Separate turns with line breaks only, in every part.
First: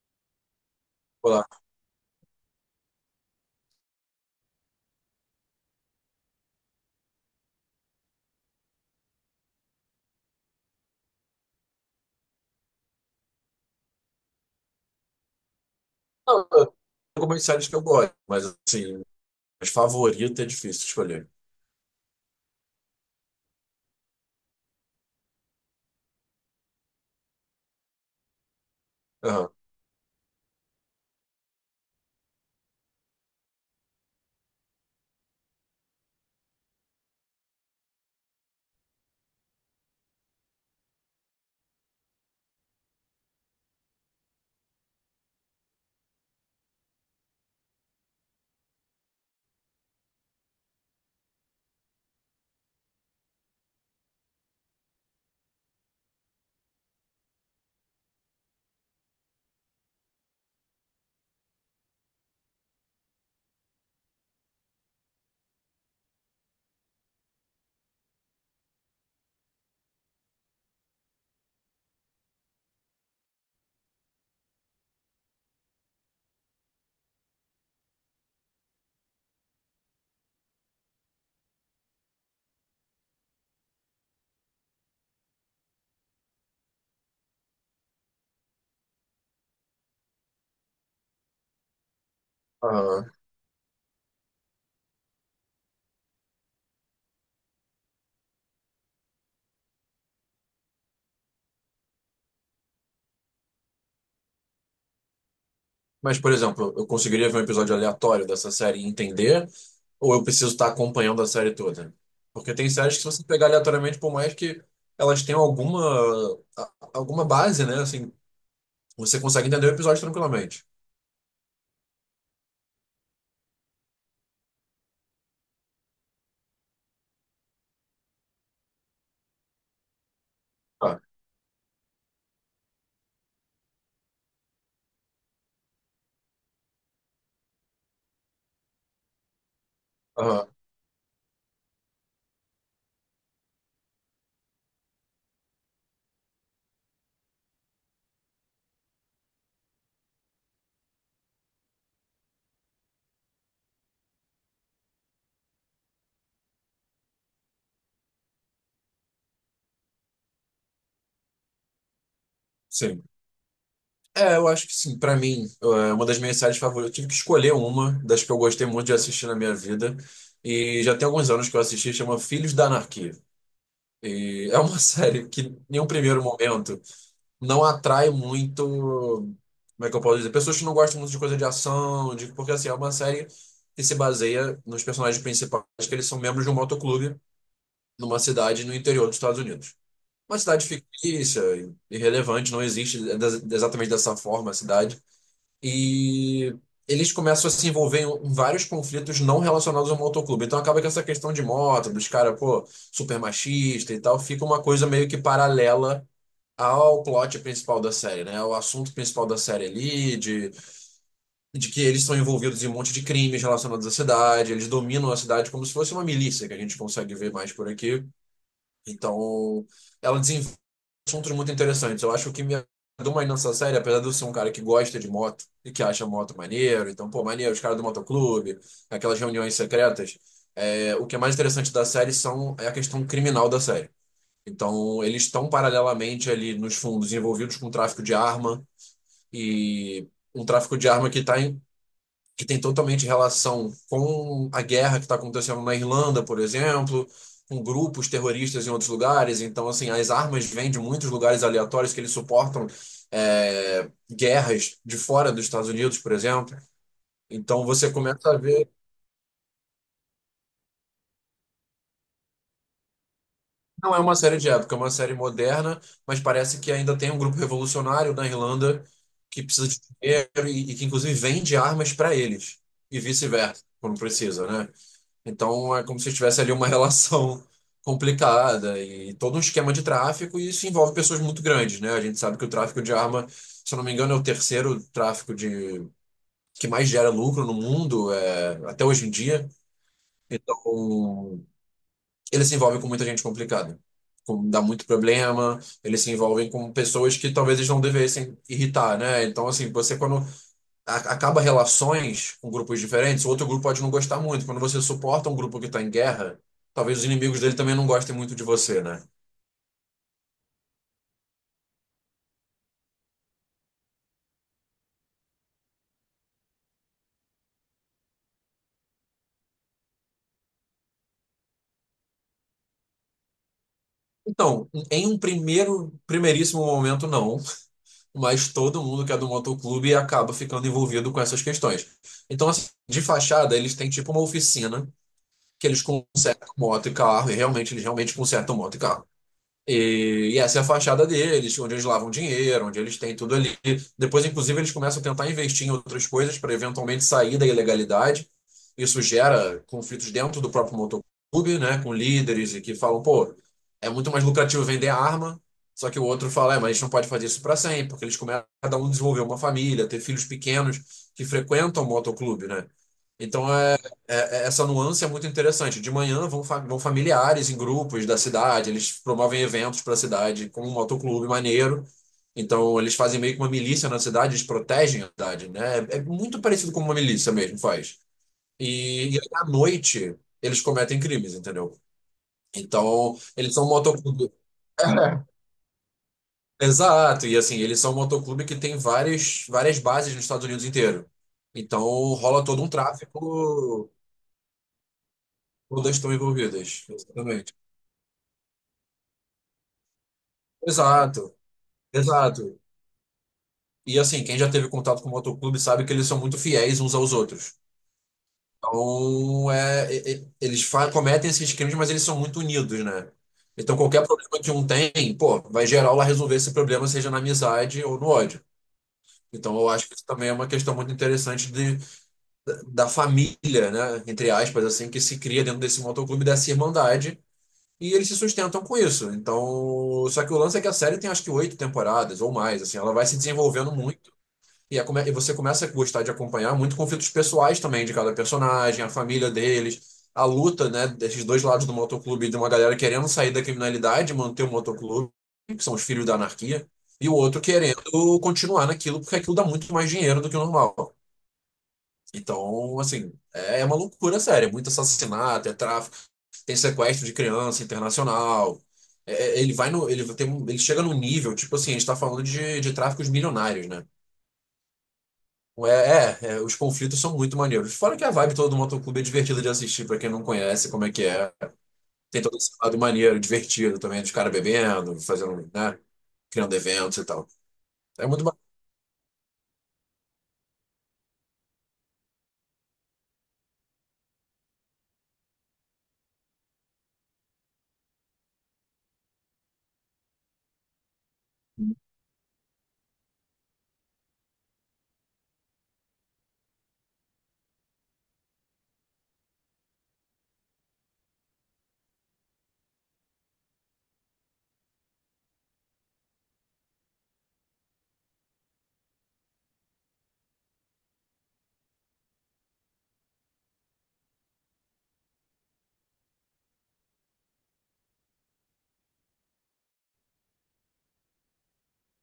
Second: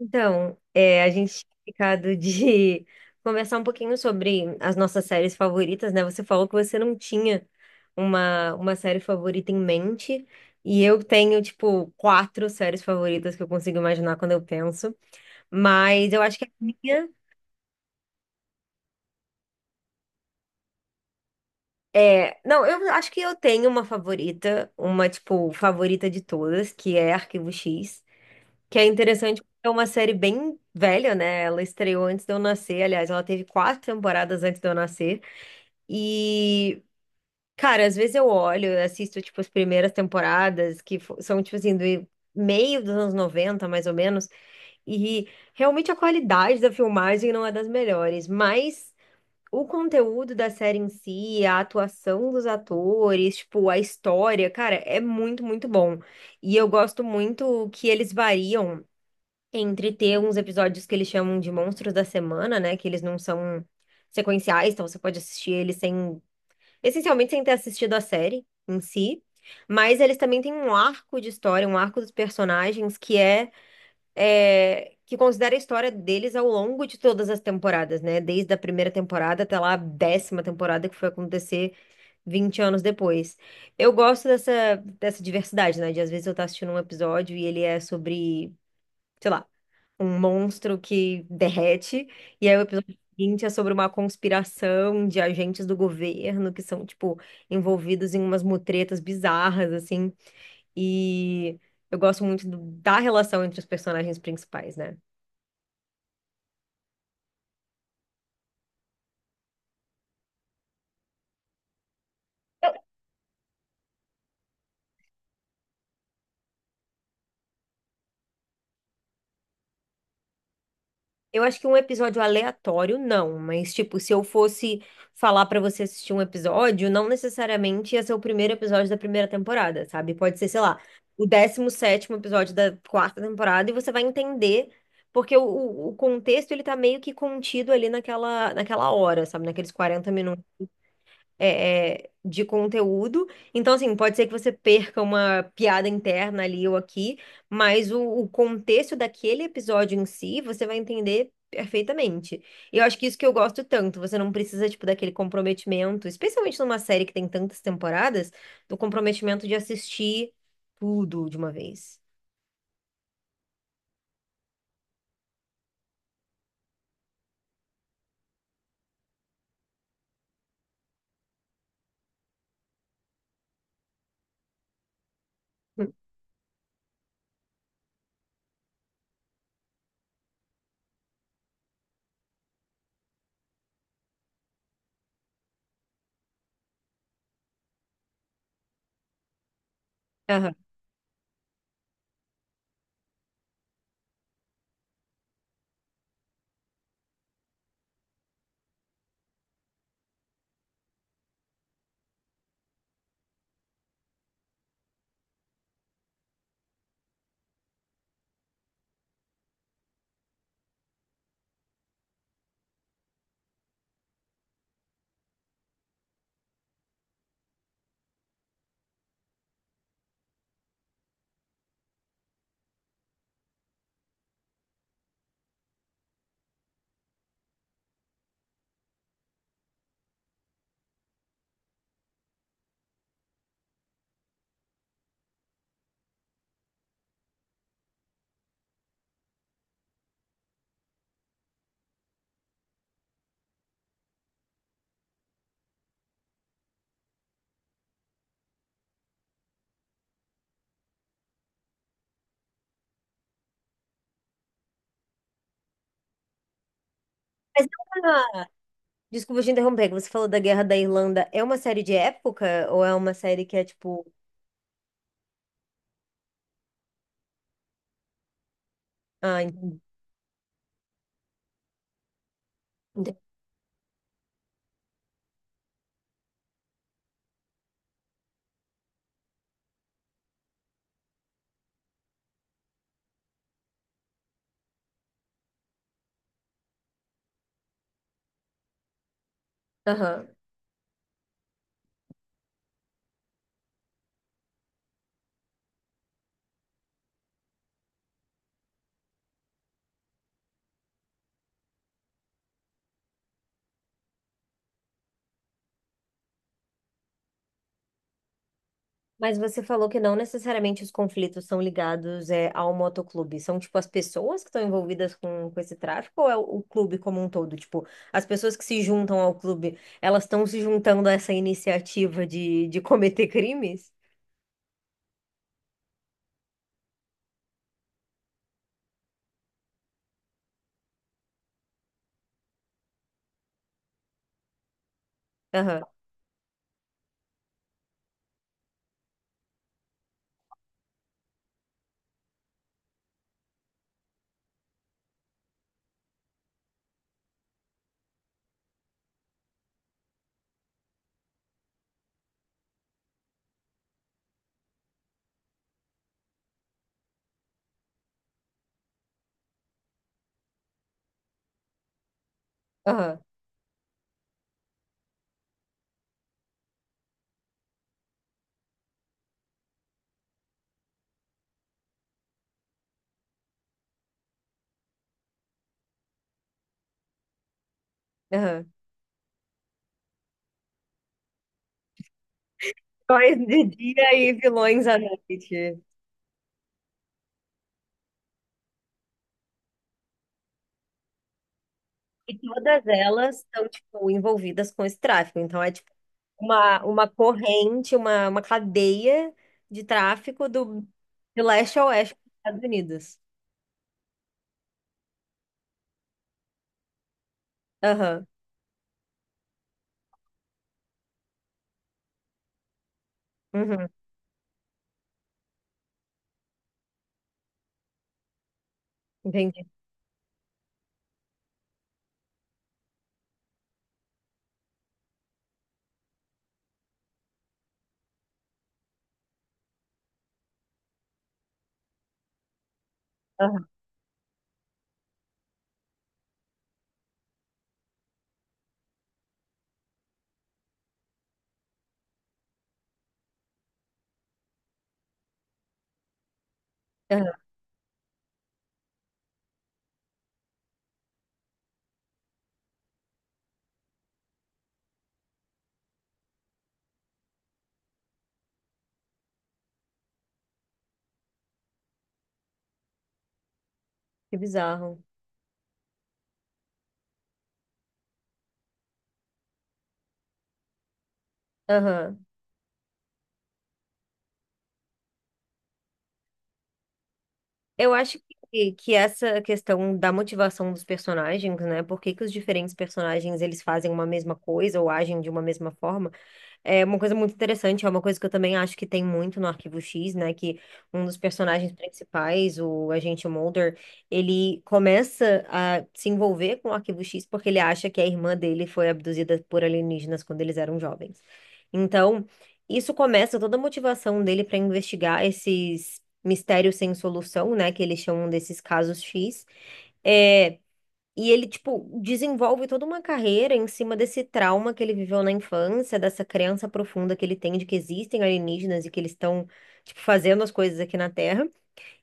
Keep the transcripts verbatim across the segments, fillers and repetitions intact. Então, é, a gente
Olá.
tinha ficado de conversar um pouquinho sobre as nossas séries favoritas, né? Você falou que você não tinha uma, uma série favorita em mente, e eu tenho, tipo, quatro séries favoritas que eu consigo imaginar quando eu penso, mas eu acho
Não,
que a
eu tenho
minha
algumas séries que eu gosto, mas assim, as favoritas é difícil escolher.
é. Não, eu acho que eu tenho uma favorita, uma, tipo, favorita de todas, que é Arquivo X, que é interessante.
Aham,
Porque é uma série bem velha, né? Ela estreou antes de eu nascer. Aliás, ela teve quatro temporadas antes de eu nascer. E, cara, às vezes eu olho, eu assisto, tipo, as primeiras temporadas, que fo- são, tipo assim, do meio dos anos noventa mais ou menos, e realmente a qualidade da filmagem não é das melhores, mas o conteúdo da série em si, a atuação dos atores, tipo, a história, cara, é muito, muito bom. E eu gosto muito que eles variam entre ter uns episódios que eles chamam de monstros da semana, né, que eles não são sequenciais, então você pode assistir eles sem essencialmente sem ter assistido a série em si, mas eles também têm um arco de história, um arco dos personagens que é, é, que considera a história deles ao longo de todas as temporadas, né? Desde a primeira temporada até lá a décima temporada que foi acontecer vinte anos depois. Eu gosto dessa, dessa diversidade, né? De às vezes eu estar assistindo um episódio e ele é sobre sei lá, um monstro que derrete. E aí o episódio
aham.
seguinte é sobre uma conspiração de agentes do governo que são, tipo, envolvidos em umas mutretas bizarras, assim. E eu gosto muito do- da relação entre os personagens principais, né?
Mas, por exemplo, eu conseguiria ver um episódio aleatório dessa série e entender, ou eu preciso estar acompanhando a série toda? Porque tem séries que se você pegar aleatoriamente, por mais que elas tenham alguma, a- alguma base, né? Assim, você consegue entender o episódio tranquilamente.
Eu acho que um episódio aleatório, não, mas tipo, se eu fosse falar pra você assistir um episódio, não necessariamente ia ser o primeiro episódio da primeira temporada, sabe? Pode ser, sei lá,
Ah,
o décimo sétimo episódio da quarta temporada e você vai entender, porque o, o o contexto ele tá meio que contido ali naquela, naquela hora, sabe? Naqueles quarenta minutos
aham,
é, é, de conteúdo. Então, assim, pode ser que você perca uma piada interna ali ou aqui, mas o, o contexto daquele episódio em si, você vai entender perfeitamente. E eu acho que isso que eu gosto tanto, você não precisa, tipo, daquele comprometimento, especialmente numa série que tem tantas temporadas, do comprometimento de assistir tudo de uma vez.
sim. É, eu acho que sim. Pra mim, é uma das minhas séries favoritas. Eu tive que escolher uma das que eu gostei muito de assistir na minha vida. E já tem alguns anos que eu assisti, chama Filhos da Anarquia. E é uma série que, em um
Hum,
primeiro momento, não atrai muito. Como é que eu posso dizer? Pessoas que não gostam muito de coisa de ação, de porque assim, é uma série que se baseia nos personagens principais, que eles são membros de um motoclube numa cidade no interior dos Estados Unidos. Uma
aham.
cidade fictícia, irrelevante, não existe ex- exatamente dessa forma a cidade. E eles começam a se envolver em em vários conflitos não relacionados ao motoclube. Então acaba que essa questão de moto, dos caras, pô, super machista e tal, fica uma coisa meio que paralela ao plot principal da série, né? O assunto principal da série ali, de, de que eles são envolvidos em um monte de crimes relacionados à cidade, eles dominam a cidade como se fosse uma milícia, que a gente consegue ver mais por aqui. Então, ela assuntos muito interessantes. Eu acho que o que me agradou mais nessa série, apesar de eu ser um cara que gosta de moto e que acha moto maneiro, então, pô, maneiro, os caras do motoclube, aquelas reuniões secretas, é, o que é mais interessante da série são, é a questão criminal da série. Então, eles estão paralelamente ali nos fundos envolvidos com tráfico de arma e um tráfico de arma que está que tem totalmente relação com a guerra que está acontecendo na Irlanda, por exemplo, com grupos terroristas em outros lugares. Então, assim, as armas vêm de muitos lugares aleatórios que eles suportam é, guerras de fora dos Estados Unidos, por exemplo. Então
Mas
você
é
começa a
uma-
ver,
Desculpa te interromper, que você falou da Guerra da Irlanda. É uma série de época ou é uma série que é
não é
tipo.
uma série de época, é uma série moderna, mas parece que ainda tem um grupo revolucionário na Irlanda
Ah,
que precisa de
entendi.
dinheiro e, e que inclusive vende armas para eles e
Entendi.
vice-versa, quando precisa, né? Então é como se tivesse ali uma relação complicada e todo um esquema de tráfico, e isso envolve pessoas muito grandes, né? A gente sabe que o tráfico de arma, se eu não me engano, é o terceiro tráfico de que mais gera lucro no mundo, é, até hoje em dia.
Aham.
Então, ele se envolve com muita gente complicada. com- Dá muito problema, eles se envolvem com pessoas que talvez eles não devessem irritar, né? Então, assim, você quando a- acaba relações com grupos diferentes, o outro grupo pode não gostar muito. Quando você suporta um grupo que está em guerra, talvez os inimigos dele também não gostem muito de você, né?
Mas você falou que não necessariamente os conflitos são ligados é, ao motoclube. São, tipo, as pessoas que estão envolvidas com, com esse tráfico ou é o, o clube como um todo? Tipo, as pessoas que se juntam ao clube, elas estão se juntando a essa iniciativa de, de cometer crimes?
Então, em um primeiro, primeiríssimo momento, não, mas todo mundo que é do motoclube acaba ficando envolvido com essas questões. Então, assim, de fachada, eles têm tipo uma oficina que eles
Aham,
consertam moto e carro, e realmente, eles realmente consertam moto e carro. E, e essa é a fachada deles, onde eles lavam dinheiro, onde eles têm tudo ali. Depois, inclusive, eles começam a tentar investir em outras coisas para eventualmente sair da ilegalidade. Isso gera conflitos dentro do próprio motoclube, né, com líderes e que falam, pô, é muito mais lucrativo vender arma. Só que o outro fala, é, mas a gente não pode fazer isso para sempre, porque eles começam a cada um desenvolver uma família, ter filhos pequenos que frequentam o motoclube, né?
aham,
Então é, é- é- essa nuance é muito interessante. De manhã vão, fa- vão familiares em grupos da cidade, eles promovem eventos para a cidade, como um motoclube maneiro. Então, eles fazem meio que uma milícia na cidade, eles protegem a cidade, né? É é muito parecido com uma milícia mesmo, faz.
aham.
E, e aí, à noite, eles cometem crimes, entendeu? Então,
Heróis
eles
de
são um
dia
motoclube.
e vilões à noite.
Exato, e assim, eles são um motoclube que tem várias, várias bases nos Estados Unidos inteiro. Então,
E
rola todo um
todas elas estão,
tráfico,
tipo, envolvidas com esse tráfico. Então, é,
todas estão
uma,
envolvidas.
uma
Exatamente.
corrente, uma, uma cadeia de tráfico do,
Exato,
de leste a oeste dos
exato.
Estados Unidos.
E assim, quem já teve contato com o motoclube sabe que eles são muito fiéis uns aos outros.
Aham,
Então, é, e- e- eles fa- cometem esses crimes, mas eles são muito unidos, né? Então,
uhum,
qualquer problema que um tem, pô, vai geral lá resolver esse problema, seja na amizade ou no ódio. Então,
entendi.
eu acho que isso também é uma questão muito interessante de, da família, né? Entre aspas, assim, que se cria dentro desse motoclube, dessa irmandade. E eles se sustentam com isso. Então, só que o lance é que a série tem acho que oito temporadas ou mais, assim, ela vai se
Aham,
desenvolvendo muito. E, é come- e você começa a gostar de acompanhar muito conflitos pessoais também de cada personagem, a família deles, a luta, né, desses dois lados do motoclube, de uma galera querendo sair da criminalidade, manter o motoclube, que são os filhos da anarquia, e o
aham,
outro querendo continuar naquilo, porque aquilo dá muito mais dinheiro do que o normal. Então, assim, é é uma loucura séria, é muito assassinato, é tráfico, tem sequestro de criança internacional. É, é, ele vai no, ele tem, um- ele chega num nível, tipo assim, a gente tá falando de, de tráficos milionários, né?
que bizarro.
É, é, é, os conflitos são muito maneiros. Fora que a vibe toda do motoclube é divertida de assistir, pra quem não conhece como é que é. Tem
Aham.
todo esse lado maneiro, divertido também, dos caras bebendo, fazendo, né? Criando eventos e tal.
Eu
É
acho
muito bacana.
que, que essa questão da motivação dos personagens, né? Por que que os diferentes personagens eles fazem uma mesma coisa ou agem de uma mesma forma? É uma coisa muito interessante, é uma coisa que eu também acho que tem muito no Arquivo X, né? Que um dos personagens principais, o agente Mulder, ele começa a se envolver com o Arquivo X porque ele acha que a irmã dele foi abduzida por alienígenas quando eles eram jovens. Então, isso começa toda a motivação dele para investigar esses mistérios sem solução, né? Que eles chamam desses casos X. é e ele, tipo, desenvolve toda uma carreira em cima desse trauma que ele viveu na infância, dessa crença profunda que ele tem de que existem alienígenas e que eles estão, tipo, fazendo as coisas aqui na Terra.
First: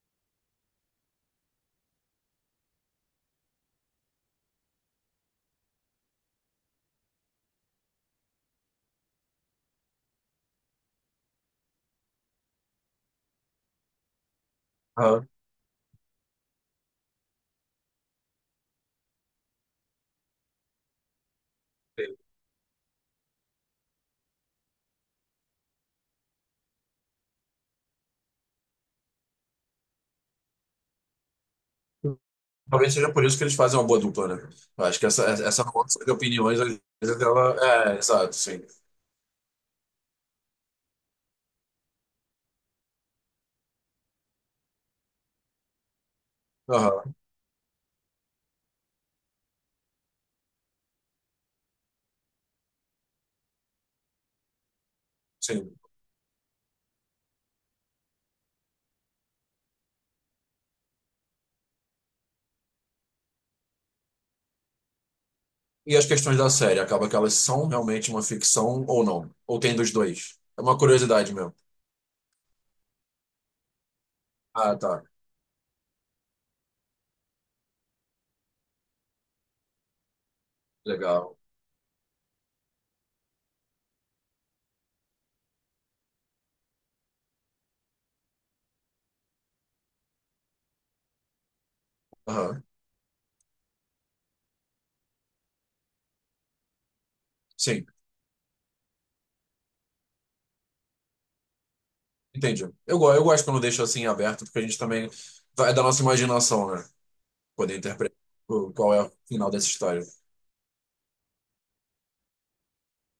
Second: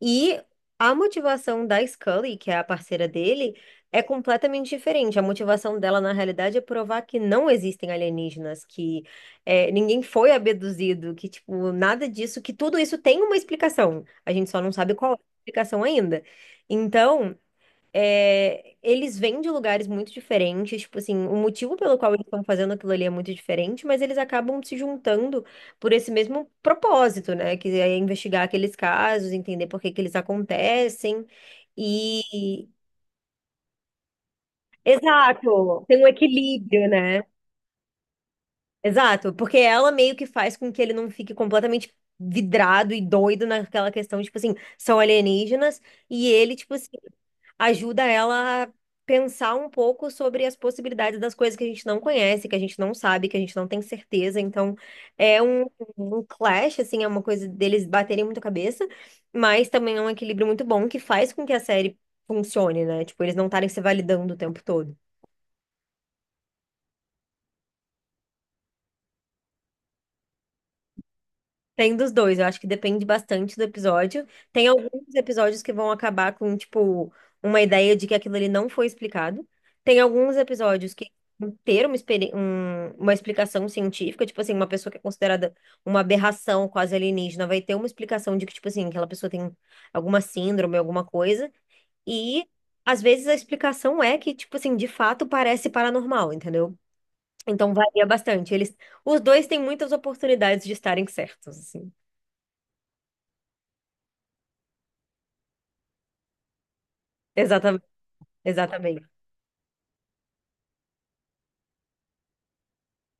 E a motivação da Scully, que é a parceira dele, é completamente diferente. A motivação dela, na realidade, é provar que não existem alienígenas, que é, ninguém foi abduzido, que, tipo, nada disso, que tudo isso tem uma explicação. A gente só não sabe qual é a
Aham.
explicação ainda. Então. É, eles vêm de lugares muito diferentes, tipo assim, o motivo pelo qual eles estão fazendo aquilo ali é muito diferente, mas eles acabam se juntando por esse mesmo propósito, né? Que é investigar aqueles casos, entender por que que eles acontecem e...
Talvez seja por isso que eles fazem uma boa dupla, né? Eu acho que essa, essa
Exato, tem
força
um
de opiniões, às
equilíbrio,
vezes,
né?
ela. É, exato, sim.
Exato, porque ela meio que faz com que ele não fique completamente vidrado e doido naquela questão, tipo assim, são alienígenas, e ele, tipo assim,
Aham,
ajuda ela a pensar um pouco sobre as possibilidades das coisas que a gente não conhece, que a gente não sabe, que a gente não tem certeza. Então, é um,
sim.
um clash, assim, é uma coisa deles baterem muito a cabeça, mas também é um equilíbrio muito bom que faz com que a série funcione, né? Tipo, eles não estarem se validando o tempo todo.
E as questões da série, acaba que elas são realmente uma ficção ou não? Ou tem dos dois? É uma curiosidade mesmo.
Tem dos dois, eu acho que depende bastante do episódio. Tem
Ah, tá.
alguns episódios que vão acabar com, tipo, uma ideia de que aquilo ali não foi explicado. Tem alguns episódios que
Legal.
vão ter uma, experi- um- uma explicação científica, tipo assim, uma pessoa que é considerada uma aberração quase alienígena vai ter uma explicação de que, tipo assim, aquela pessoa tem alguma síndrome, alguma coisa. E
Aham,
às vezes a explicação é que, tipo assim, de fato parece paranormal, entendeu? Então
sim.
varia bastante. Eles, os dois têm muitas oportunidades de estarem certos, assim.
Entendi. Eu, go- eu gosto quando deixa assim aberto, porque a gente também vai é da nossa imaginação, né? Poder
Exatamente,
interpretar o- qual é
exatamente.
o final dessa história.